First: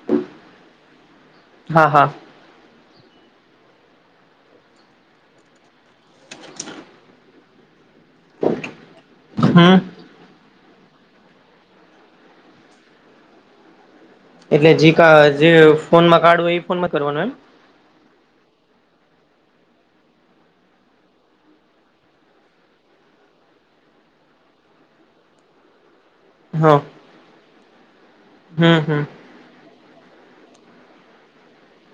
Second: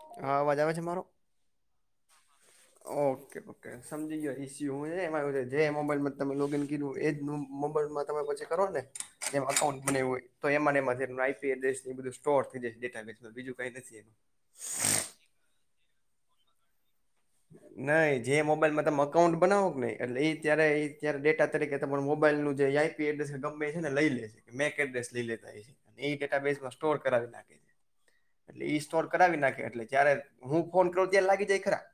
હ હા અવાજ આવે છે મારો હા હા ઓકે ઓકે સમજી ગયો ઇસ્યુ હું ને એ મારું જે મોબાઈલમાં તમે લોૉગ ઇન કર્યુંું એ જ મોબાઈલમાં તમે પછી કરો ને હમ અઉન્ટ બનાવું હો તો એ બ સ્ટોર જેાબ બીજું કઈ નથી એનું એટલે જેી કા જે ફોનમાં કાઢવુંય એ ફોન માં જ કરવાનું એમ નઈ જે મોબાઈલમાં તમે અકાઉન્ટ બનાવો કે નને એટલે એ ત્યારે એ જ્યારે ડેટા તરીકે પણ મોબાઈલ ન જે આઈપી એડ્રેસ ગમે છે ને લઈ લે કે મે એક એડ્રેસ લઈ લેતા એમ હા સર કરાવી નાખે છે એટલે હમ ઈ હમ સ્ટોર કરાવી નાખે એટલે જ્યારે હું ફોન કરતી લાગી જાય ખરા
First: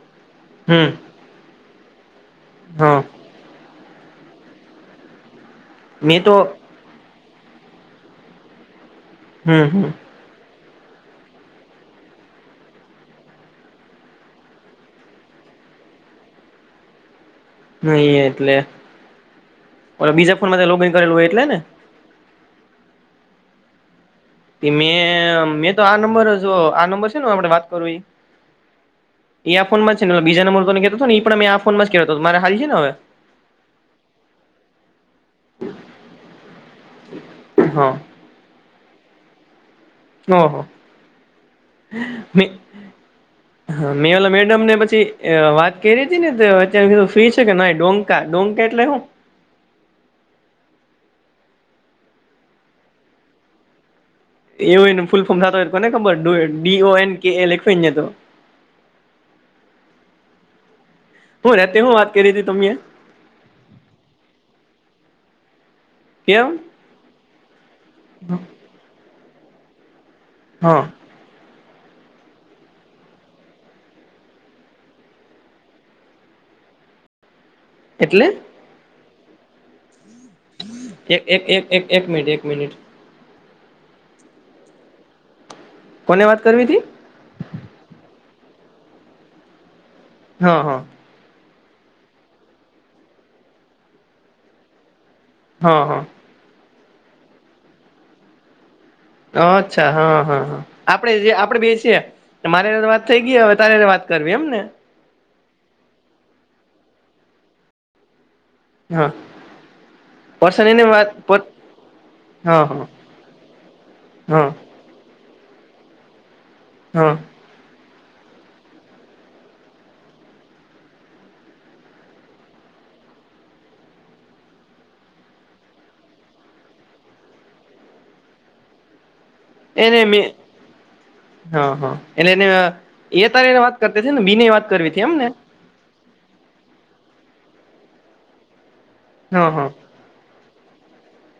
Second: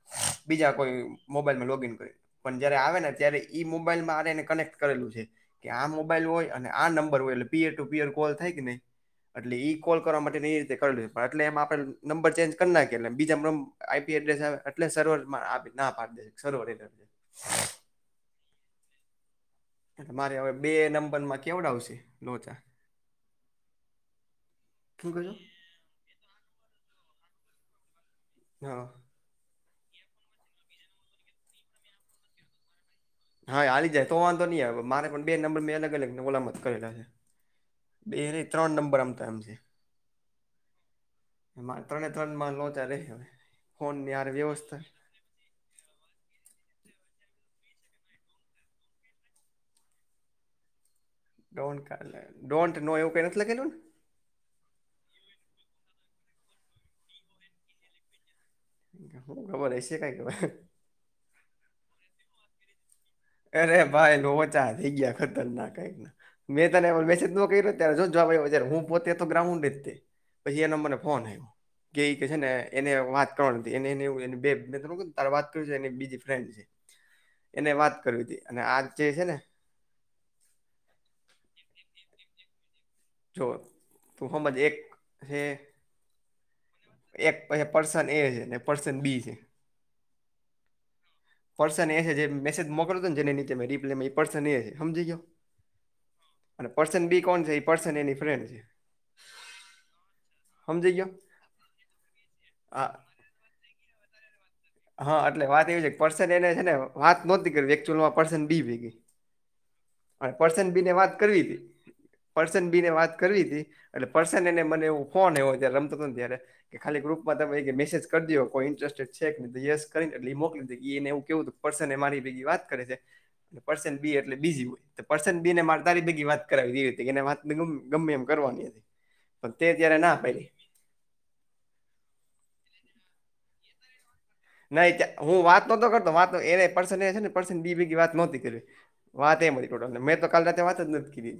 બીજા હમ કોઈ મોબાઈલમાં લોગ ન કરે પણ જયારે હા આવે ને ત્યારે ઈ મોબાઈલમાંરે એને કનેક્ટ કરેલું છે કે આ મેં મોબાઈલ તો હોય અને આ નંબર હોય એટલે પીયર ટુ પીયર કોલ થાય કે નઈ હમ એટઈ હમ કોલ કરવા માટે રીતે કર એટલે એમ આપણે નંબર ચેન્જ કરી નાખ બીજા આઈી એટલે સરોવરમાં ના પાડી દે સરોવર એે નહી એટલે એટ બીજા મારે હવે ફોનમાં બે લોગ ઇન કરેલું હોય નંબર માં એટલે ને કેવડાવશે લોચા મે શું કહ્યું મેં તો આ નંબર જો આ નંબર છે આપણે વાત કરું હા એ આ ફોનમાં છે ને બીજા ન મૂતોને કેતો એ પણ મેમે આ ફોનમાં કેહતો હતો મારે હ છે હવે હા હાલી જાય તો વાંધો નહીં મારે પણ બે નંબર મેં અલગ અલગ અલામત કરેલા છે હા બેને ત્રણ નંબર આમતા એમ છે હ હ એમાં ત્રણે ત્રણ માં લોચા રે હવે ફોન મે ની હારે મેડમ ને વ્યવસ્થા પછી વાત કરી હતી ને તો અતાર કીધું ફ્રી છે કે ના ડોંકા ડોંકા એટલે હું ડો ડોન્ટ નો એવું કંઈ નથી લગેલું ને એવું એ ફૂલ ફોર્મ થતો હોય તો કોને ખબર ડી એન કે એ લખને તો એ હઘબર એ છે કાયગલે હું રતે હું વાત કરી હતી તમને અરે ભાઈ ઓચા થઈ ગયા ખતરનાક કઈક કેમ મેં તને મેસેજ ન ક અ જો જો ભાઈ હું પોતે તો ગ્રાઉન્ડ જ પછી એ હા નંબરને ફોન આવ્યો કેઈ કે છે ને એને વાત કરવાની એને બે ત વાત કર બીજી ફ્રેન્ડ છે એને વાત કરવી એટલે હતી અને આજ જે છે ને એક એક મિનિટ એક મિનિટ જો તમ જ એક છે કોને વાત કરવી હતીથી એક પાસે પર્સન એ છે ને પર્સન બી છે અ હા પર્સન એ છે જે મેસેજ મોકલતો ને જેને નીચે રિપ્લાય એ પર્સન એ છે સમજી ગયો હા હા અને પર્સન બી કોણ છે એ પર્સન એની ફ્રેન્ડ છે અચ્છા હા હા હા સમજી ગયો આપડે જે આપડે બેસીએ મારે વાત હા થઈ હ તારે વાત કરવી એમને હા એટલે વાત એવી છે પર્સન એને છે ને વાત નહોતી કરચઅલમાં પર્સન બી ભેગી હા પર્સન બી ને વાત કરવી હતી હા પર્સન બી હા ને વાત કરવી હતી એટલે પર્સન હા એને મને એવું ફોન એો્યારે રમતો હતો ને ત્યારે કે ખાલી હા ગ્રુપમાં તમે મેસેજ કરી દો કોઈ ઇન્ટરેસ્ટેડ છે કે યસ કરીને એટ એ મોકલી એને એું કેવું હતું પર્સન એ મારી ભેગી વાત કરે છે પર્સન બી એટલે બીજી હોય પર્સન બી ને મારે તારી ભેગી વાત કરાવી દેવી હતી કે એને વાત ગમે એમ કરવાની હતી [inaudible] પણ તે ત્યારે એને ના મે પાડી હા હા એટલે એને એ તારે એને વાત કરતા છે નેબી વાત ના કરવી હતી એમ ને હું વાત નહોતો કરતો વાત એ પર્સન એ છે ને પર્સન બી ભેગી વાત નહોતી કર વાત હા હા એમની [inaudible] ટોટલ ન મેં તો કાલે રાતે વાત જ નથી કરી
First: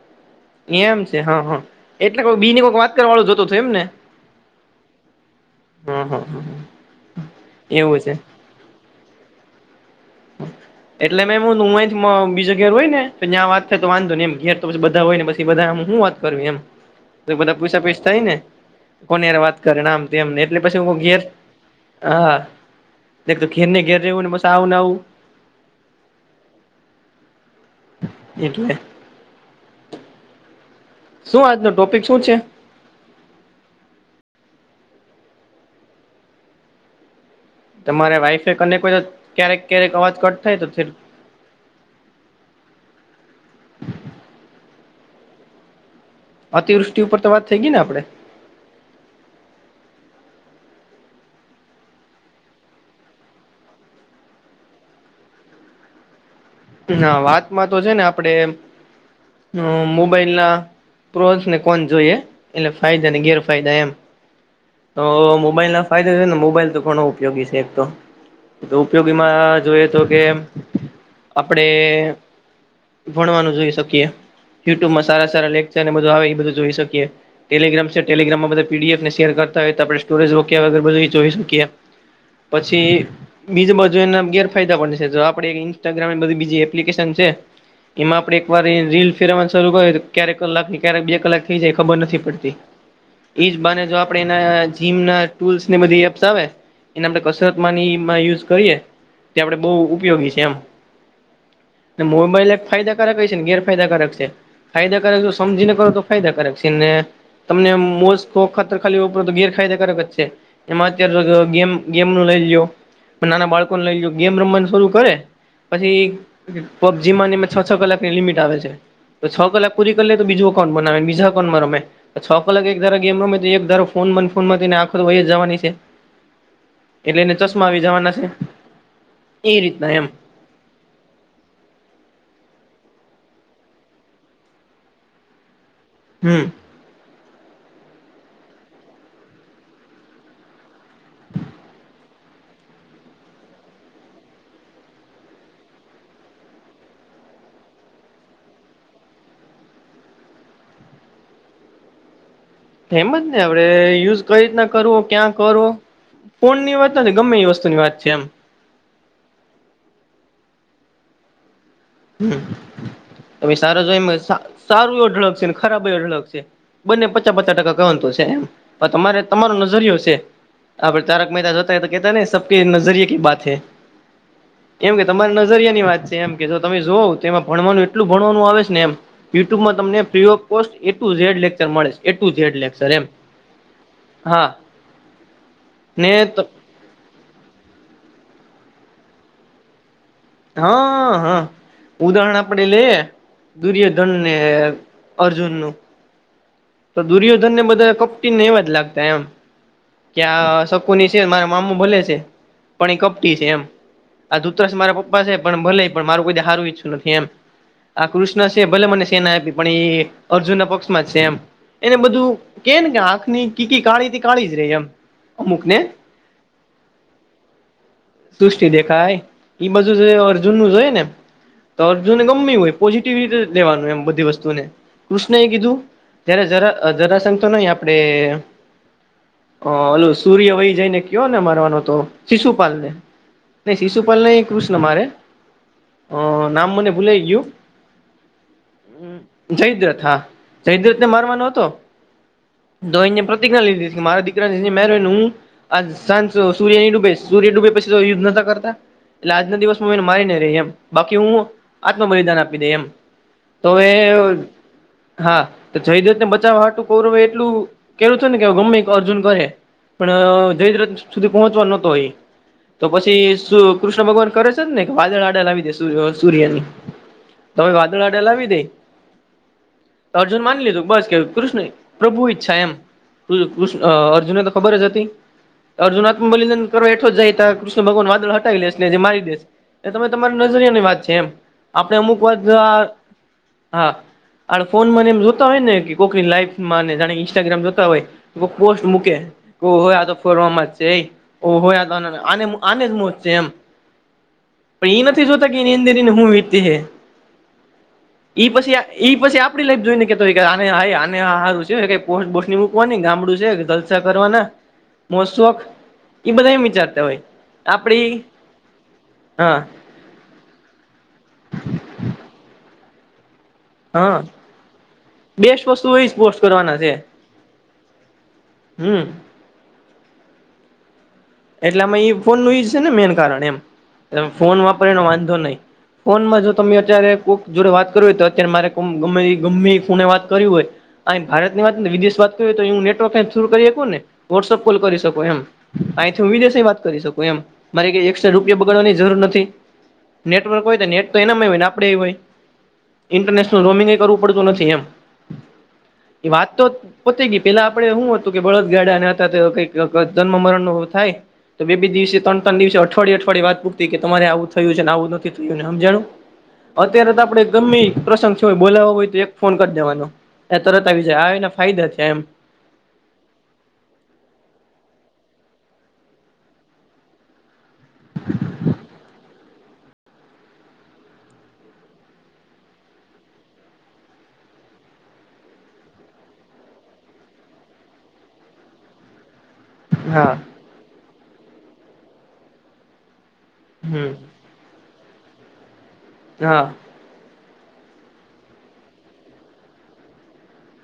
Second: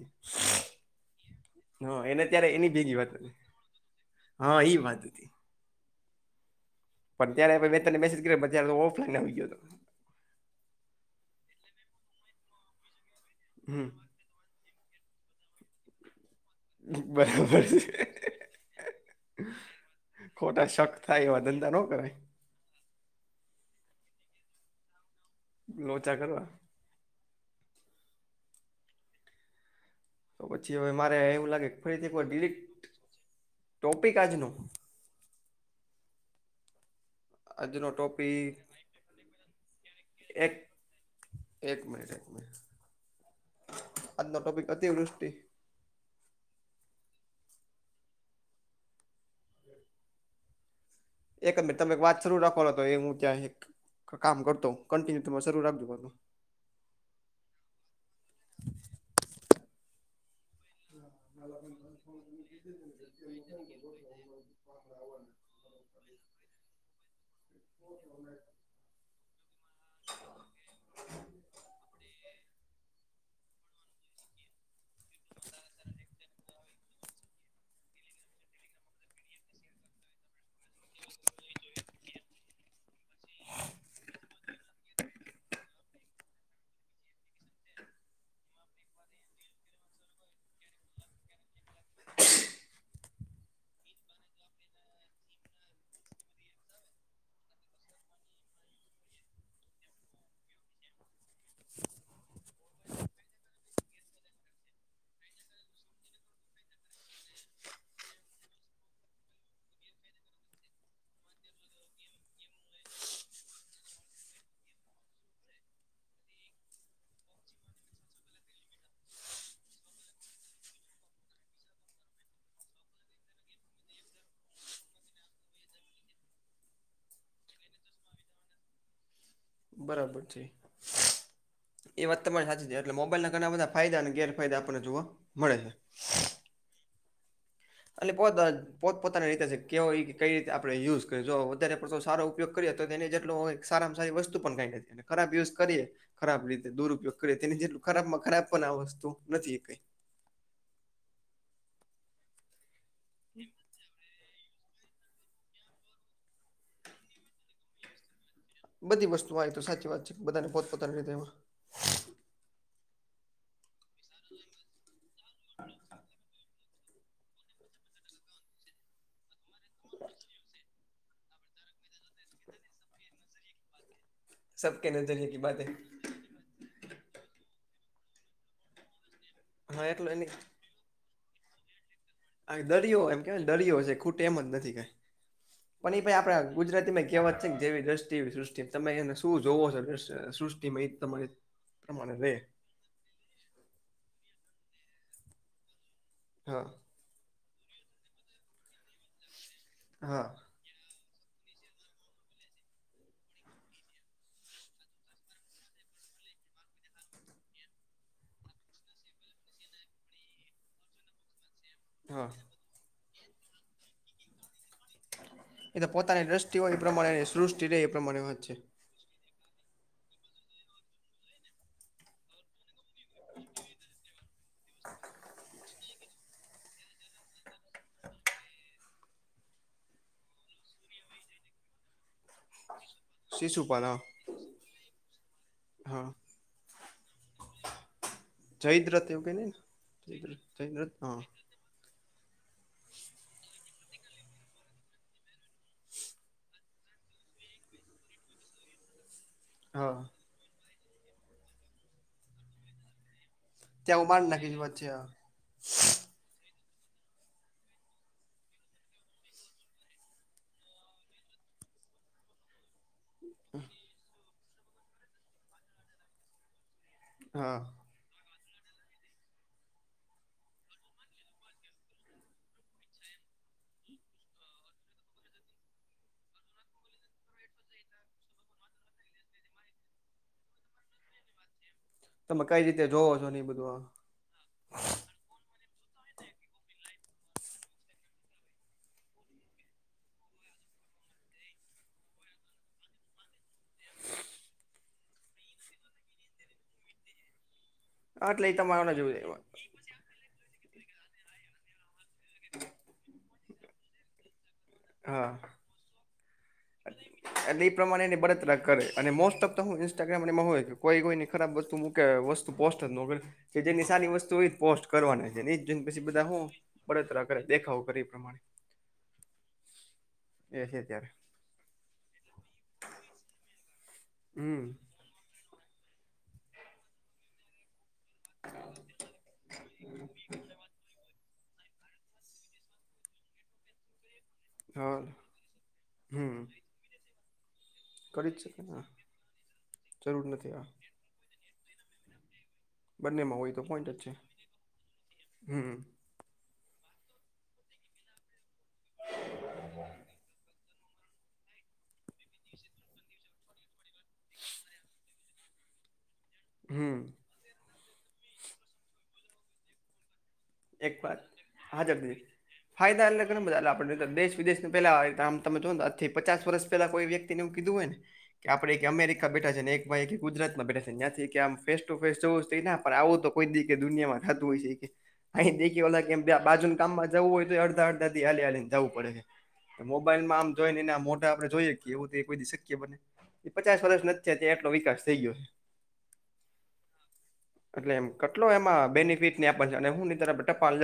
એમ છે હા હા એટલે એને કો બી ત્યારે ની એની કોઈ વાત ભેગી કરવા વાળું હતી જોતો થ એમ ને હા એ વાત હતી અહ પણ ત્યારે મે તને મેસેજ કર્યો પછી મે ઓફલાઈન આવી ગયો હતો એટલે મે હુ અહી થી બીજે જગ્યા એ હોય ને તો જ્યાં વાત થાય હમ તો વાંધો ને એમ ઘેર તો બધા હોય ને હુ હુ વાત કરવી એમ તો બધા બરાબર છે પૂછયા પેસ થાય ને કોને યાર વાત કરે આમ તેમને એટલે ખોટા પછી હ શક ઘેર થાય એવા ન ધંધા કરાય હા એક તો ઘેરને ઘેર રહેવુ ને પછી આવું ને આવું લોચા કરતા એટલે તો પછી હવે મારે શું એવું આજનો લાગે ટોપિક ફરીથી શું કોઈ છે ડિરેક્ટ ટોપિક આજનો આજનો તમારા ટોપિક વાઈફે અને કોઈ તો ક્યારેક ક્યારેક અવાજ કટ એક થાય તો એક મિનિટ એક મિનિટ આજનો ટોપિક અતિવૃષ્ટિ અતિવૃષ્ટિ ઉપર તો વાત થઈ ગઈ ને આપડે હ એક મિટ તમે વાત શરૂ રાખવાલો હતો એ હું ત્યાં એક કામ કરતો કન્ટિન્યુરે ચાલુ રાખજો ના વાતમાં તો છે ને આપડે મોબાઈલ ના ફાયદા અને ગેરફાયદા એમ [inaudible] તો મોબાઈલ ના ફાયદા છે ને મોબાઈલ તો ઘણ ઉપયોગી છે એક તો ઉપયોગીમાં જોઈએ તો કે આપડે ભણવાનું જોઈ શકીએ યુટ્યુબમાં સારા સારા લેકચર અને બધુ આવે એ બધું જોઈ શકીએ ટેલીગ્રામ છે ટેલીગ્રામમાં બધ પીડીએફને શેર કર આપ સ્ટોરેજ રોકગ બધ જોઈ શકીએ પછી બીજું બાજુ એના ગેરફાયદા પણ છે જો આપડે ન્સ્ટાગ્રામ બધી બી એપ્લિકેશન છે એમાં આપડણે એક વાર રીલ ફેરવાનું શરૂ કર્યું તો ક્યારેક કલાક ની ક્યારેક બે કલાક થઈ જાય ખબર નથી પડતી ઈ બને જો આપ આપણે એના જીમના ટૂલ્સ ને બધી એપ્સ આવે એને આપણે કસરત ની યુઝ કરીએ તે આપડે બહુ ઉપયોગી છે એમ મોબાઈલ એક ફાયદાકારક હ છે ને ગેરફાયદાકારક છે ફાયદાકારક જો સમજીને કરો તો ફાયદાકારક છે ને તમને મોજ શોખ વખત ખાલી વપરો તો ગેર ફાયદાકારક જ છે એમાં અત્યારે ગેમ ગેમ નું લઈ લ્યો નાના બાળકોને લઈ લ્યો ગેમ રમવાનું શરૂ કરે પછી પબજી ની છ છ કલાકની લિમિટ આવે છે તો છ કલાક પૂરી કરી લે તો બીજું અકાઉ બનાવેને બીજા અકાઉન્ટમાંમે છ કલાક એક ધારા ગમ રમે એક ધારો ફોન મન ફોનમાંને આખો તો વહી જવાની છે એટલે એને ચશ્મા આવી જવાના છે એ રીતના એમ બરાબર છે [inaudible] એ વાત તમારી સાચી છે એટલે મોબાઈલ ના ઘણા બધા ફાયદા અને ગેરફાયદા આપણને જોવા મળે છે હ અને પોત પોત પોતાની રીતે કેવય કઈ રીતે આપડણે યુઝ કર જો વધારે પડતો સારો ઉપયોગ એ તો તેને જેટલો સારામાં સારી વસ્તુ પણ ક ખરાબ યુઝ કરીએ ખરાબ રીતે દુરુપયોગ કરી તેને જેટલું ખરાબ માં ખરાબ પણ આ વસ્તુ નથી કઈ હમ જ ને આપડે યુઝ કઈ રીતના કરવો ક્યાં કરવો ફૂન ની વાત નથી ગમે એ વસ્તુની વાત છે એમ. બધી વસ્તુઓ આવીય તો સાચી વાત છે બધાને પોતપોતાની રીતે એમાં હમ તમે સારો જો એમ સારું એ અઢળક છે ને ખરાબ અઢળક છે બંને પચાસ પચાસ ટકા કતો છે એમ પણ તમારે તમારો નજરયો છે હા તારક મેહેતાજ હોતા તો કેતા ને સબ કે નજરિયા કેી બાતૈ સબકે એમ કે નજરિયે તમારે કી બાત હે નજરિયા ની વાત છે મ કે તમે જોવ તો એમાં ભણવાનું એટલું ભણવાનું આવે છે ને એમ યુટ્યુબમાં હા તમને એટલે ફ્રી એની of cost A to Z lecture મળે છે એ ટુ ઝેડ લેક્ચર દરિયો એમ કેવાયને દરિયો છે ખૂટ એમ જ હા નથી કઈ પણ એ ને ભાઈ આપડા ગુજરાતીમાં કહેવત છે ને જેવી દ્રષ્ટિ એવી સૃષ્ટિ તમે એને શું જોવો છો સૃષ્ટિમાં તમા પ્રમાણે રહેે આપ લે દુર્યોધન ને અર્જુન નું હા તો દુર્યોધન ને બધા કપટીને એવા જ લાગતા એમ કે હા આ ની છે મારા મામુ ભલે છે પણ એ કપટી છે એમ આ ધૂતરસ મારા પપ્પા છે પણ ભલે પણ મારું કોઈ સારું ઈચ્છું નથી એમ આ કૃષ્ણ છે ભલે મને સેના આપી પણ એ અર્જુન ના પક્ષમાં છે એમ એને હા બધું કે ને કે આંખની કીકી કાળી કાળી જ રહી એમ અમુક એ ને તો પોતાની દ્રષ્ટિ હોય એ પ્રમાણેની સૃષ્ટિ રહેે એ પ્રમાણે વાત છે ાય એ બજું અર્જુન નું જો હોય ને તો અર્જુનને ગમ હોય પોઝિટિવ ર લેવાનું એમ બધી વસ્તુને કૃષ્ણ એ કીધું જય્યારે જરા જરાશઘ તો નહ આપડણે હ હલ સૂર્ય વહી જઈ ને કયો ને મારવાનો તો શિશુપાલ ને નઈ શિશુપાલ ન કૃષ્ણ મારે હા અ નામ મને ભૂલાય ગયું જયદ્રથ એવું ક ન ને હા જયદ્રથ જયદ્રથ જયદ્રથને હા મારવાનો પ્રતિજ્ઞા લીધી મારા સા સૂર્ય ની ડૂબે સૂર્ય ડૂબે પછી તો યુધ્ધ નોતા કરતા. એટલે આજના દિવસ હ હા એને મારી નને રહી એમ બાકી હું આત્મ બલિદાન આપી દઈ એમ. તોમે ત્યાં હું મારી નાખીશ વચ્ચે હા જયદેત ને બચાવવાટું કૌરવ એટલું કેવું છે ને કે ગમે અર્જુન કરે પણ જયદ્રત સુધી પહોંચવા નહતો હોય તો પછી કૃષ્ણ ભગવાન કરે છે ને કે વાદળ આડા લાવી દે સર સૂર્યની હા તમે વાદળ આટ લાવી દે માન લીધું બસ કે કૃષ્ણ પ્રભુ ઈચ્છા એમ. કૃષ્ અર્જુનને તો ખબર જ હતી અર્જુન આત્મ્બલિદાન કરવા એઠો જાય ત કૃષ્ણ ભગવાન વાદળ હટાવી લેશેને જે મારી દેસ એ તમે તમારા નજરિયાની વાત છે એમ આપણે અમુક વાત તમે કઈ રીતે જોવો છો ને એ બધું હા આ ફોન એમ જોતા હોય ને કોકની લાઈવમાં જાણે ઇન્સ્ટાગ્રામ જોતા હોય કોઈક પોસ્ટ મૂકે ઓહો એ ફરવા માર છે ઓહો આને મર છે એમ [inaudible] પણ એ નથી શતા કે એંદેને હું વીતી હે હા એટલે ઈ એ પછી તમારે ઈ પછી જોવું આપડી લાઈફ જોઈને કેતો આને આારું છે પો બોની મૂકવાની ગામડું છે જલસા કરવાના. હા મોસખ એ બધ મિત એટલે એ પ્રમાણે એની બળતરા કરે અને મોસ્ટ ઓફ હા ધ હું માં હોય કોઈ કોઈની ખરાબ વસ્તુ મૂકે વસ્તુ પોસ્ટ જ નો કરે કે જેની સારી હા વસ્તુ હો પોસ્ટ કરવાની છે બેસ્ટ વસ્તુ પછી એ જ બધા પોસ્ટ હું કરવાના છે બળતરા કરે દેખાવ કરે એ પ્રમાણે હમ એ છેત્યારે એટલે આમાં એ ફોન ન યજ છે ને મેન કારણ એમ ફોન હમ વાપરી વાંધો નહીિ ફોનમાં જો તમે અત્યારે કોક જોડે વાત કરવી હોય તો અત્યારે મારે ગ ગમે ફોને વાત કર હોય અ ભારતની વાત ને વિદેશ વાત તો એું નેટવર્ક શર કરીકું ને વોટ્સઅપ હ કોલ કરી શકો એમ હમ ત કરી શ એ મારે ક એક કરી જ રૂપિયા શકે ને બગડવાની જરૂર નથી જરૂર નથી આ નેટવર્ક હોય નેટ તો એનામાંય ને આપડે એ હોય બંનેમાં હોય ઇન્ટરનેશનલ તો રોમિંગ પોઈન્ટ જ એ છે કરવું પડતું નથી એમ હમ એ વાત તો પોતે ગઈ પેલા આપડે શું હતું કે બળદ ગાડાા હતા કઈક જન્મ મરણ નો થાય તો બેી દિવસે ત્રણ તણ દિવસે અઠવાડિ અવાિ વાત પૂતી કે તમારે આવું થયું છેને આવું નથી જાણું હમ અત્યારે તો આપણે ગમે પ્રસ ય બોલાવો હોય તો એક ફોન કરી દેવાનો એ તરત એક આવી જાય વાત આવેને ફાયદા થ હાજરથી એમ ફાયદા એટલે ઘણા બધા એ આપ દેશ વિદેશ પેલા તમે જોથી પચાસ વર્ષ પેલા કોઈ વ્યક્તિ કીધું હોય ને કે આપે અમેરિકા બેઠા છે એક ગુજરાતમાં બેઠા છે જ્યાંથી કે આમ ફેસ ટુ ફેસ જવું પણ આવું તો કોઈ દી કે દુનિયામાં ખતું હોય છે કે અહી દેખી ઓલા કેમ બાજુ કામમાં જવું હોય તો એ અડધા અધાથી હાલી હલીને જવું પડે છે મોબાઈલ હા માં આમ જોઈ ને એના મોટા આપણે જોઈએ કે એવું તો એક બધી શક્ય બને એ પચાસ વર્ષ હમ નથી થ આટલો વિકાસ થઈ ગયો હા એટલે એમ કેટલો એમાં બેનિફિટ આપ અને હું ટપા લગ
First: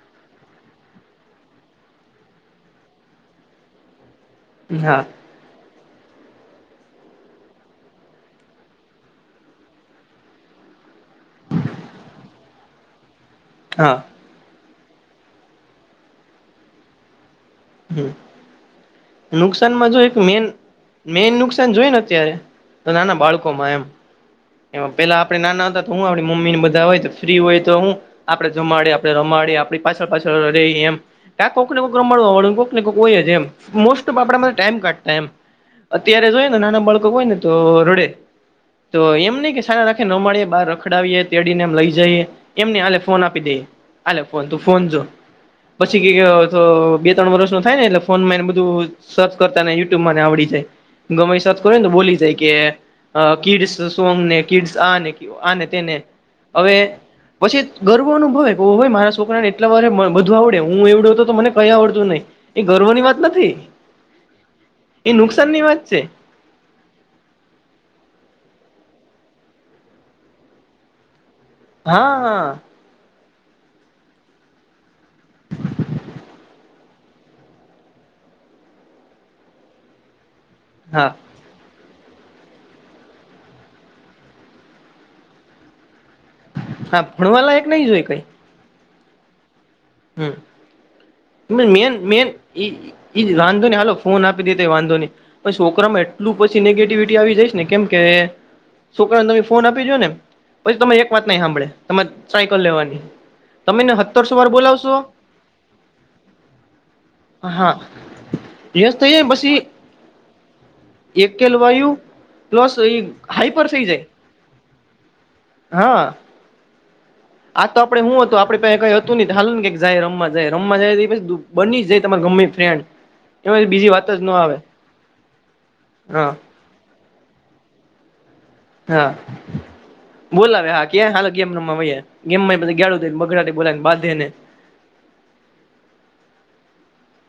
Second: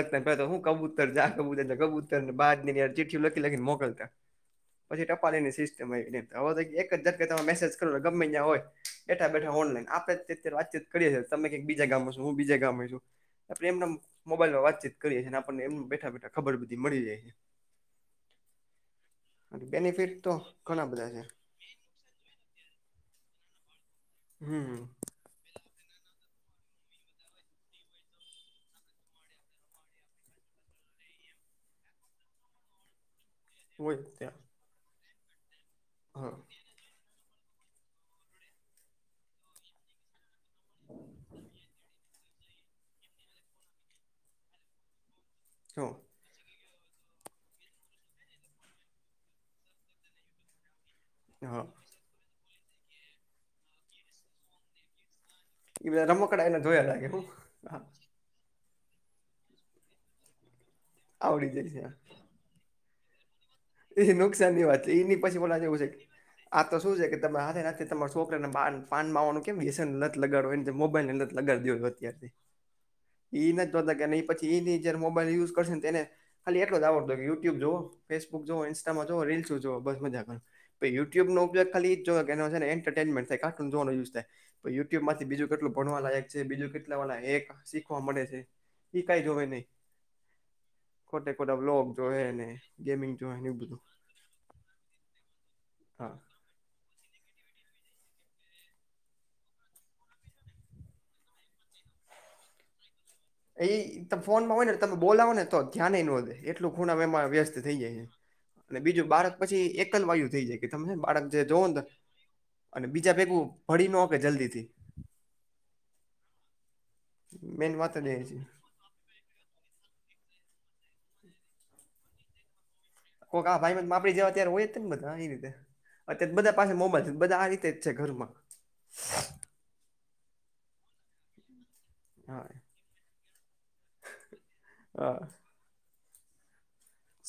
કબૂતર જા કબત કબૂતરને ચ મોકલતા [inaudible] પછી ટ ની સિસ્ટમવે એક જટ તમે મેસેજ કરો ગમે ત્યાં હોય બેઠા બેઠા ઓનલાઈન આપડે વાતચત કરીએી ત ક બીજા ગામમાં છો હું બીજ ગામ છું આપણે એમના હા મોબાઈલમાં વાતચીત કરીએ છીએને આપણને એમ બેઠા બેઠા ખબર બધી મળી જાય છે હ અને નુકસાનમાં જો બેનિફિટ એક તો મેન ઘણા બધા છે મેન નુકસાન જોઈ ને અત્યારે તો નાના બાળકો માં એમ એ હમ પેલા આપડે નાના હતા તો હું આપણી મમ્મી ને બધા હોય તો ફ્રી હોય તો હું આપડણે જમાડીે આપડણે રમાડીે આપણી પાછળ પાછળ રહી એમ કા કોઈકને કોઈક મળવાળ ને કોઈક કોઈ કોઈ એમ હોય મોસ્ટ ઓફ આપડા ત્યાં માટે ટાઈમ કાઢતા એમ અત્યારે હા જોય ને નાના બાળકો હોય ને તો રોડે તો એમ નહી કે સારા રાખે ન માડી બાર રખડાવીએ તેડીને એમ લઈ જઈએ એમને આાલે ફોન આપી દે આાલે ફોન તું ફોન જો જો પછી કે બે ત્રણ વર્ષ નું થાય ને એટલે ફોન માં એને બધું સર્ચ કરતા ને યુટ્યુબ ને આવડી જાય ગમેઈ શત હા કરો ને તો બોલી જાય કે કીડ્સ સોંગ ને કીડ્સ આ ને એ આને બધા રમકડા એને હવે જોયા લાગે હું પછી હા ગર્વ અનુભવે હોય મારા છોકરા ને એટલા વારે બધું આવડે હું એવડ્યો હતો તો મને આવડી કઈ જાય છે. આવડતું નહીિ એ ગર્વ ની વાત નથી એ નુકસાન ની વાત છે એ એની પછી બોલા નુકસાનની જેવું છે વાત આ તો શું છે કે ત હથે તમારા છોકરાને પાન માવાનું કેમશેને લત લગાડો મોબાઈલ ને દી હોય અત્યાર હા હા. એ પછી એ જયારે મોબાઈલ યુઝ કરશે ને તેને ખા એલો આવડ હતો કે ુટ્યુબ જોુ ફેસુક જો ઇન્સ્ટામાં જોો રીલ્સ જો બસ મજા હા યુટ્યુબ ન ઉપયોગ ખાલી મે યુ થયુટ્યુબમાંથી બીજું કેટલ ભણવા લાગે બીજું કેટલા હા વાળા ભણવા એક લાયક નહી શીખવા જોઈ કઈ મળે છે એ કઈ જોવે નહી હમ. ખોટે ખોટા મેન બ્લોગ જો મેન હને ગેમિંગ ઈ જોવે એવું વાંધો ને બધું હાલો ફોન આપી દીધ વાંધો ને પણ છોકરામાં હા એટલું પછી નેગેટિવિટી આવી જઈશ ને કેમ કે છોક ને તમે ફોન આપી દો ને પછી તમે એક વાત નાઈ સાંભળે તમારે સાયકલ લેવાની તમેને એ તમે હત્તરસો વાર ફોનમાં હોય ને બોલાવશો તમે બોલાવો ને તો ધ્યાન નો દે એટલું ખૂણ એમાં વ્યસ્ત હા થઇ જાય છે અને યસ બીજું થઈ જાય બાળક પછી એક જ વાયુ થઈ જાય કે તમે બાળક જે એકેલ જોઓ ને તો વાયુ પ્લસ અને એ બીજા ભેગું હાઈપર થઈ ભળ ન જાય કે જલ્દી થી હા આ મેન તો વાત આપડે જ હું એ હત હતો છે આપડે પ્યાં કાય હાલ ને જાય રમ જાય રમવા જાય પછી બની જાય ગમે ફ્રેન્ડ કોક આ એમાં ભાઈ બીજી વાત માપડી જ જવા ન ત્યારે આવે હોય બધા એ રીતે હા અત્યારે બધા પાસે મોમજ બધા આ રીતે જ છે ઘરમાં હા બોલ આવે હા ક્યા હાલ કેમ રમમાૈયા હા ગેમમાં બધ ગાું બગડાડી બોલા ને બાંધે ને હા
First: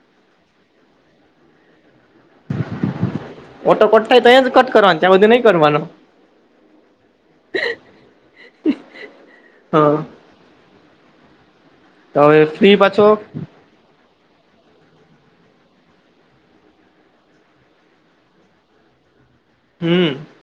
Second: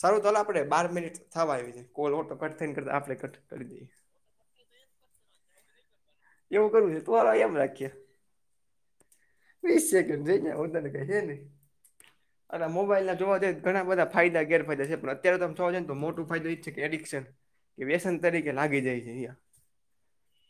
સારું ચાલ આપડે બાર મિનિટ થવા આવી છે કોલ ઓટ કટ થઈ ને કરતા આપે કટ કરી ઓટો દઈએ કટ થાય તો એ જ કટ કરવાનો ત્યાં બધું નહીં કરવાનો એવું કરું છે તમ રાખીએ વીસ હા સેકન્ડ જઈ હું તને કહી છે ને તો હવે અ ફ્રી પાછો મોબાઈલ ના જોવા જઈ ઘણા બધા ફાયદા ગેરફાયદા છે પણ અત્યારે તમે છો ને તો મોટો ફાયદો એ જ છે કે એડિક્શન કે વ્યસન તરીકે લાગી જાય છે અહિયાં હમ